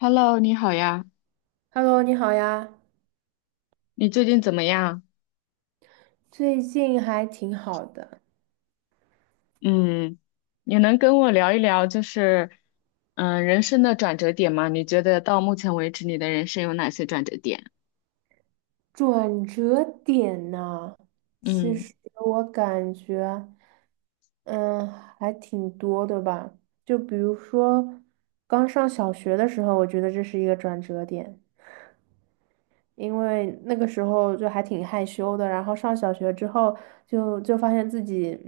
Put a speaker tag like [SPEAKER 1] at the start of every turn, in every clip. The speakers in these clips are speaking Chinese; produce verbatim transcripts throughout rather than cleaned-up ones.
[SPEAKER 1] Hello，你好呀，
[SPEAKER 2] Hello，你好呀，
[SPEAKER 1] 你最近怎么样？
[SPEAKER 2] 最近还挺好的。
[SPEAKER 1] 嗯，你能跟我聊一聊，就是，嗯，人生的转折点吗？你觉得到目前为止，你的人生有哪些转折点？
[SPEAKER 2] 转折点呢，其
[SPEAKER 1] 嗯
[SPEAKER 2] 实我感觉，嗯，还挺多的吧。就比如说，刚上小学的时候，我觉得这是一个转折点。因为那个时候就还挺害羞的，然后上小学之后就就发现自己，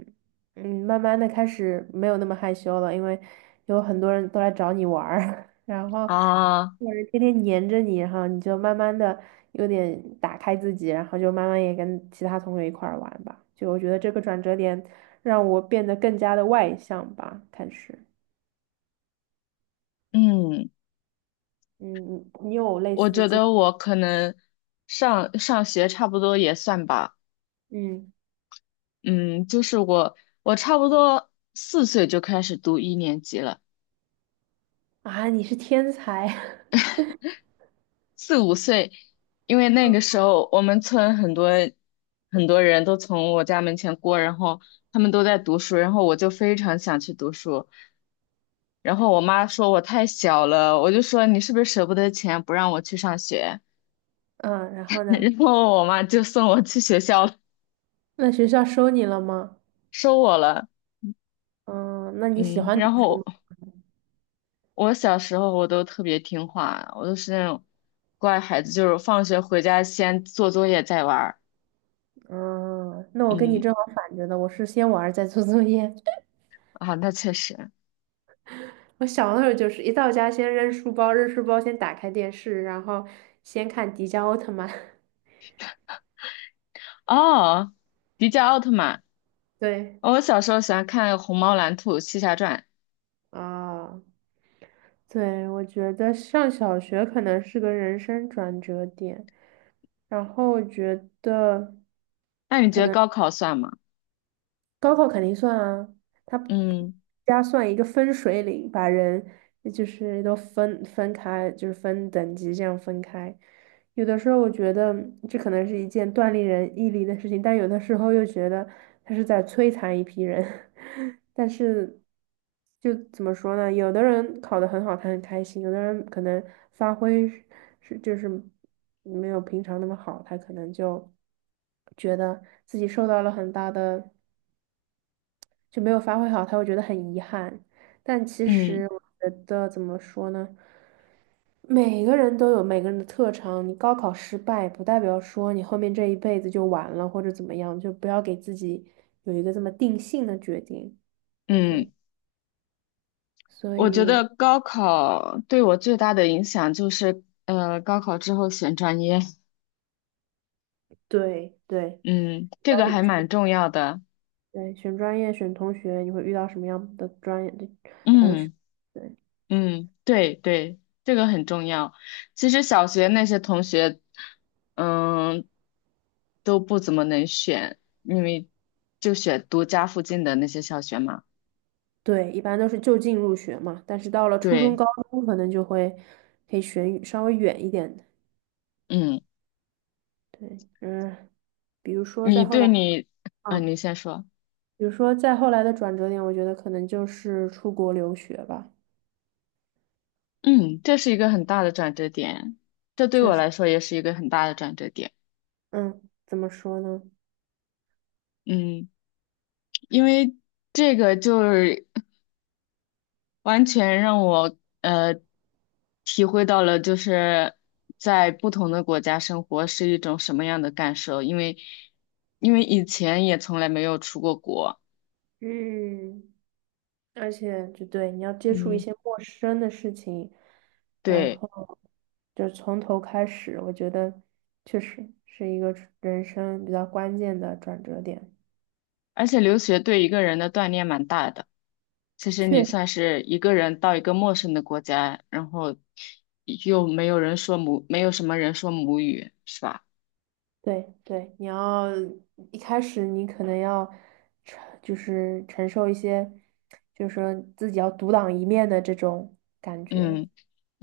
[SPEAKER 2] 嗯，慢慢的开始没有那么害羞了，因为有很多人都来找你玩儿，然后
[SPEAKER 1] 啊，
[SPEAKER 2] 有人天天黏着你，然后你就慢慢的有点打开自己，然后就慢慢也跟其他同学一块儿玩吧。就我觉得这个转折点让我变得更加的外向吧。开始，
[SPEAKER 1] 嗯，
[SPEAKER 2] 嗯，你你有类
[SPEAKER 1] 我
[SPEAKER 2] 似的
[SPEAKER 1] 觉
[SPEAKER 2] 经，
[SPEAKER 1] 得我可能上上学差不多也算吧，
[SPEAKER 2] 嗯，
[SPEAKER 1] 嗯，就是我我差不多四岁就开始读一年级了。
[SPEAKER 2] 啊，你是天才，
[SPEAKER 1] 四五岁，因为那个时候我们村很多很多人都从我家门前过，然后他们都在读书，然后我就非常想去读书，然后我妈说我太小了，我就说你是不是舍不得钱不让我去上学，
[SPEAKER 2] 嗯，然后 呢？
[SPEAKER 1] 然后我妈就送我去学校了，
[SPEAKER 2] 那学校收你了吗？
[SPEAKER 1] 收我了。
[SPEAKER 2] 嗯，那你喜
[SPEAKER 1] 嗯，
[SPEAKER 2] 欢读
[SPEAKER 1] 然后我小时候我都特别听话，我都是那种乖孩子，就是放学回家先做作业再玩儿。
[SPEAKER 2] 嗯，那我跟你
[SPEAKER 1] 嗯。
[SPEAKER 2] 正好反着的，我是先玩儿再做作业。
[SPEAKER 1] 啊，那确实。
[SPEAKER 2] 我小的时候就是一到家先扔书包，扔书包先打开电视，然后先看迪迦奥特曼。
[SPEAKER 1] 哦，迪迦奥特曼。
[SPEAKER 2] 对，
[SPEAKER 1] 哦，我小时候喜欢看《虹猫蓝兔七侠传》。
[SPEAKER 2] 啊，对，我觉得上小学可能是个人生转折点，然后我觉得。
[SPEAKER 1] 那你觉得高考算吗？
[SPEAKER 2] 高考肯定算啊，它
[SPEAKER 1] 嗯
[SPEAKER 2] 加算一个分水岭，把人就是都分分开，就是分等级这样分开。有的时候我觉得这可能是一件锻炼人毅力的事情，但有的时候又觉得他是在摧残一批人。但是就怎么说呢？有的人考得很好，他很开心；有的人可能发挥是是就是没有平常那么好，他可能就觉得自己受到了很大的。就没有发挥好，他会觉得很遗憾。但其实
[SPEAKER 1] 嗯
[SPEAKER 2] 我觉得怎么说呢，每个人都有每个人的特长，你高考失败不代表说你后面这一辈子就完了或者怎么样，就不要给自己有一个这么定性的决定。我觉得，
[SPEAKER 1] 嗯，
[SPEAKER 2] 所
[SPEAKER 1] 我觉
[SPEAKER 2] 以
[SPEAKER 1] 得高考对我最大的影响就是，呃，高考之后选专业。
[SPEAKER 2] 对对
[SPEAKER 1] 嗯，这个还蛮重要的。
[SPEAKER 2] 对，选专业、选同学，你会遇到什么样的专业的同学？
[SPEAKER 1] 嗯
[SPEAKER 2] 对
[SPEAKER 1] 嗯，对对，这个很重要。其实小学那些同学，嗯，都不怎么能选，因为就选读家附近的那些小学嘛。
[SPEAKER 2] 对，一般都是就近入学嘛，但是到了初中、
[SPEAKER 1] 对。
[SPEAKER 2] 高中，可能就会可以选稍微远一点的。
[SPEAKER 1] 嗯，
[SPEAKER 2] 对，嗯，比如说
[SPEAKER 1] 你
[SPEAKER 2] 再后
[SPEAKER 1] 对
[SPEAKER 2] 来，
[SPEAKER 1] 你，嗯，
[SPEAKER 2] 嗯，
[SPEAKER 1] 你先说。
[SPEAKER 2] 比如说再后来的转折点，我觉得可能就是出国留学吧。
[SPEAKER 1] 嗯，这是一个很大的转折点，这对
[SPEAKER 2] 确
[SPEAKER 1] 我
[SPEAKER 2] 实，
[SPEAKER 1] 来说也是一个很大的转折点。
[SPEAKER 2] 嗯，怎么说呢？
[SPEAKER 1] 嗯，因为这个就是完全让我呃体会到了，就是在不同的国家生活是一种什么样的感受。因为因为以前也从来没有出过国。
[SPEAKER 2] 嗯，而且就对，你要接触一
[SPEAKER 1] 嗯，
[SPEAKER 2] 些陌生的事情，然
[SPEAKER 1] 对，
[SPEAKER 2] 后就从头开始，我觉得确实是一个人生比较关键的转折点。
[SPEAKER 1] 而且留学对一个人的锻炼蛮大的。其实你
[SPEAKER 2] 确实。
[SPEAKER 1] 算是一个人到一个陌生的国家，然后又没有人说母，没有什么人说母语，是吧？
[SPEAKER 2] 对对，你要一开始你可能要承，就是承受一些，就是说自己要独当一面的这种感觉，
[SPEAKER 1] 嗯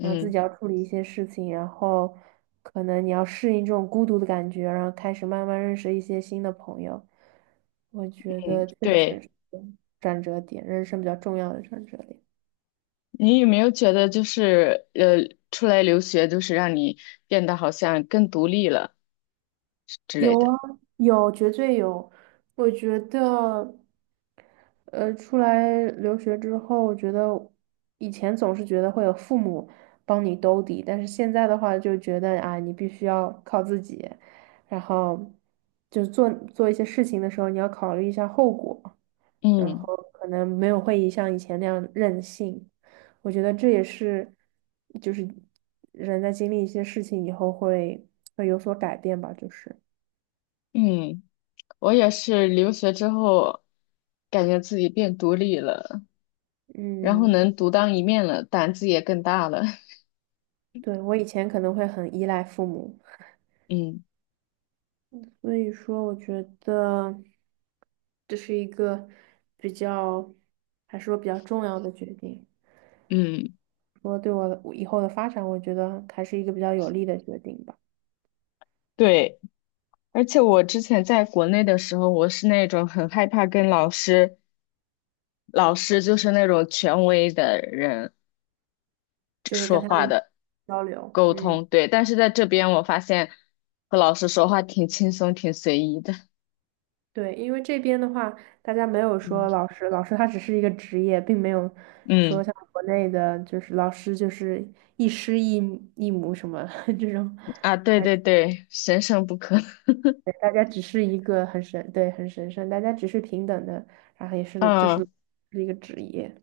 [SPEAKER 2] 然后自己要处理一些事情，然后可能你要适应这种孤独的感觉，然后开始慢慢认识一些新的朋友。我觉
[SPEAKER 1] 嗯，
[SPEAKER 2] 得确实
[SPEAKER 1] 对。
[SPEAKER 2] 是转折点，人生比较重要的转折点。
[SPEAKER 1] 你有没有觉得就是呃，出来留学就是让你变得好像更独立了之
[SPEAKER 2] 有
[SPEAKER 1] 类的？
[SPEAKER 2] 啊，有，绝对有。我觉得，呃，出来留学之后，我觉得以前总是觉得会有父母帮你兜底，但是现在的话就觉得啊，你必须要靠自己，然后就做做一些事情的时候，你要考虑一下后果，然后
[SPEAKER 1] 嗯
[SPEAKER 2] 可能没有会像以前那样任性。我觉得这也是，就是人在经历一些事情以后会会有所改变吧，就是。
[SPEAKER 1] 嗯，我也是留学之后，感觉自己变独立了，然后
[SPEAKER 2] 嗯，
[SPEAKER 1] 能独当一面了，胆子也更大了。
[SPEAKER 2] 对，我以前可能会很依赖父母，
[SPEAKER 1] 嗯
[SPEAKER 2] 所以说我觉得这是一个比较，还是说比较重要的决定。
[SPEAKER 1] 嗯，
[SPEAKER 2] 说对我我以后的发展，我觉得还是一个比较有利的决定吧。
[SPEAKER 1] 对。而且我之前在国内的时候，我是那种很害怕跟老师，老师就是那种权威的人
[SPEAKER 2] 就是
[SPEAKER 1] 说
[SPEAKER 2] 跟他
[SPEAKER 1] 话
[SPEAKER 2] 们
[SPEAKER 1] 的
[SPEAKER 2] 交流，
[SPEAKER 1] 沟
[SPEAKER 2] 嗯，
[SPEAKER 1] 通，对。但是在这边，我发现和老师说话挺轻松、挺随意的。
[SPEAKER 2] 对，因为这边的话，大家没有
[SPEAKER 1] 嗯，
[SPEAKER 2] 说老师，老师他只是一个职业，并没有说
[SPEAKER 1] 嗯，
[SPEAKER 2] 像国内的，就是老师就是一师一一母什么 这种。
[SPEAKER 1] 啊，对对对，神圣不可。
[SPEAKER 2] 对，大家只是一个很神，对，很神圣，大家只是平等的，然后也是就是
[SPEAKER 1] 嗯，
[SPEAKER 2] 是一个职业。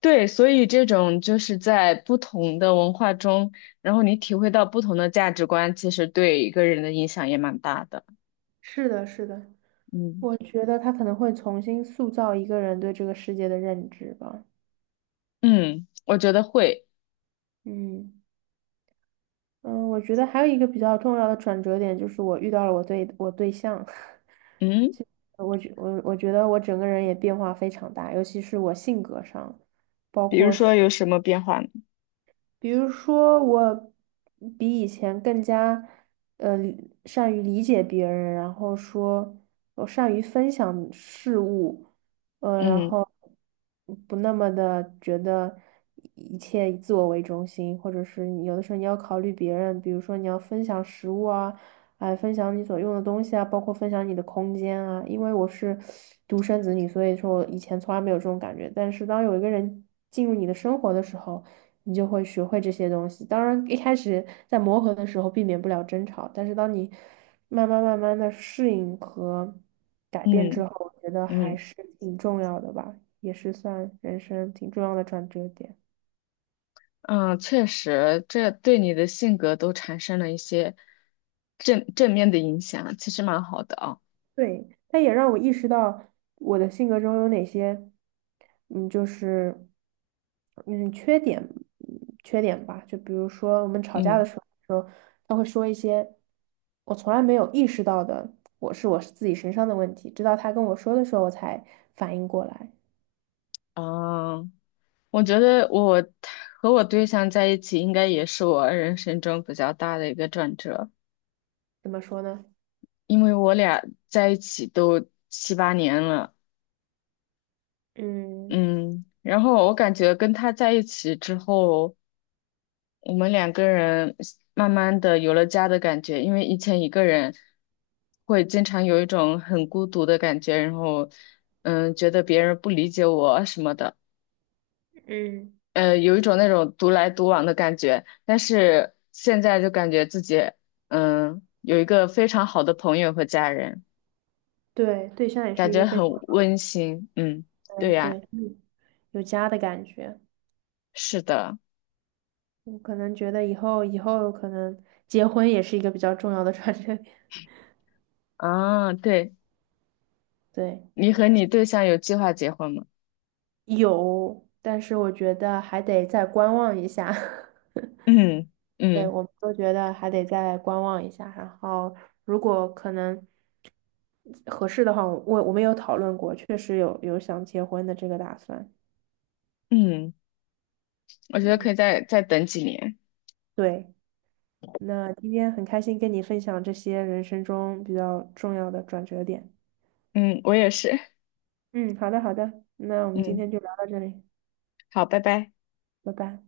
[SPEAKER 1] 对，所以这种就是在不同的文化中，然后你体会到不同的价值观，其实对一个人的影响也蛮大的。
[SPEAKER 2] 是的，是的，
[SPEAKER 1] 嗯，
[SPEAKER 2] 我觉得他可能会重新塑造一个人对这个世界的认知吧。
[SPEAKER 1] 嗯，我觉得会。
[SPEAKER 2] 嗯嗯，我觉得还有一个比较重要的转折点就是我遇到了我对我对象，
[SPEAKER 1] 嗯。
[SPEAKER 2] 我觉我我觉得我整个人也变化非常大，尤其是我性格上。
[SPEAKER 1] 比如说有什么变化呢？
[SPEAKER 2] 比如说，我比以前更加呃理善于理解别人，然后说我善于分享事物，呃，然
[SPEAKER 1] 嗯
[SPEAKER 2] 后不那么的觉得一切以自我为中心，或者是你有的时候你要考虑别人，比如说你要分享食物啊，哎，分享你所用的东西啊，包括分享你的空间啊。因为我是独生子女，所以说我以前从来没有这种感觉，但是当有一个人进入你的生活的时候，你就会学会这些东西。当然，一开始在磨合的时候避免不了争吵，但是当你慢慢慢慢的适应和改变
[SPEAKER 1] 嗯
[SPEAKER 2] 之后，我觉得还
[SPEAKER 1] 嗯
[SPEAKER 2] 是挺重要的吧，也是算人生挺重要的转折点。
[SPEAKER 1] 嗯，确实，这对你的性格都产生了一些正正面的影响，其实蛮好的啊。
[SPEAKER 2] 对，它也让我意识到我的性格中有哪些，嗯，就是嗯缺点，嗯缺点吧。就比如说我们吵架
[SPEAKER 1] 嗯
[SPEAKER 2] 的时候，他会说一些我从来没有意识到的，我是我是自己身上的问题，直到他跟我说的时候，我才反应过来。
[SPEAKER 1] 啊，我觉得我和我对象在一起，应该也是我人生中比较大的一个转折，
[SPEAKER 2] 怎么说呢？
[SPEAKER 1] 因为我俩在一起都七八年了。
[SPEAKER 2] 嗯，
[SPEAKER 1] 嗯，然后我感觉跟他在一起之后。我们两个人慢慢的有了家的感觉，因为以前一个人会经常有一种很孤独的感觉，然后嗯，觉得别人不理解我啊什么的，
[SPEAKER 2] 嗯
[SPEAKER 1] 呃，有一种那种独来独往的感觉。但是现在就感觉自己嗯有一个非常好的朋友和家人，
[SPEAKER 2] 对，对象也是
[SPEAKER 1] 感
[SPEAKER 2] 一
[SPEAKER 1] 觉
[SPEAKER 2] 个非
[SPEAKER 1] 很
[SPEAKER 2] 常
[SPEAKER 1] 温馨。嗯，对
[SPEAKER 2] 对
[SPEAKER 1] 呀，
[SPEAKER 2] 对嗯有家的感觉。
[SPEAKER 1] 是的，
[SPEAKER 2] 我可能觉得以后以后可能结婚也是一个比较重要的 转折
[SPEAKER 1] 啊，对，
[SPEAKER 2] 对，
[SPEAKER 1] 你和你对象有计划结婚吗？
[SPEAKER 2] 有，但是我觉得还得再观望一下。
[SPEAKER 1] 嗯
[SPEAKER 2] 对，
[SPEAKER 1] 嗯
[SPEAKER 2] 我们都觉得还得再观望一下，然后如果可能合适的话，我我们有讨论过，确实有有想结婚的这个打算。
[SPEAKER 1] 嗯。我觉得可
[SPEAKER 2] 嗯，
[SPEAKER 1] 以再再等几年。
[SPEAKER 2] 对，那今天很开心跟你分享这些人生中比较重要的转折点。
[SPEAKER 1] 嗯，我也是。
[SPEAKER 2] 嗯，好的好的，那我们今
[SPEAKER 1] 嗯，
[SPEAKER 2] 天就聊到这里，
[SPEAKER 1] 好，拜拜。
[SPEAKER 2] 拜拜。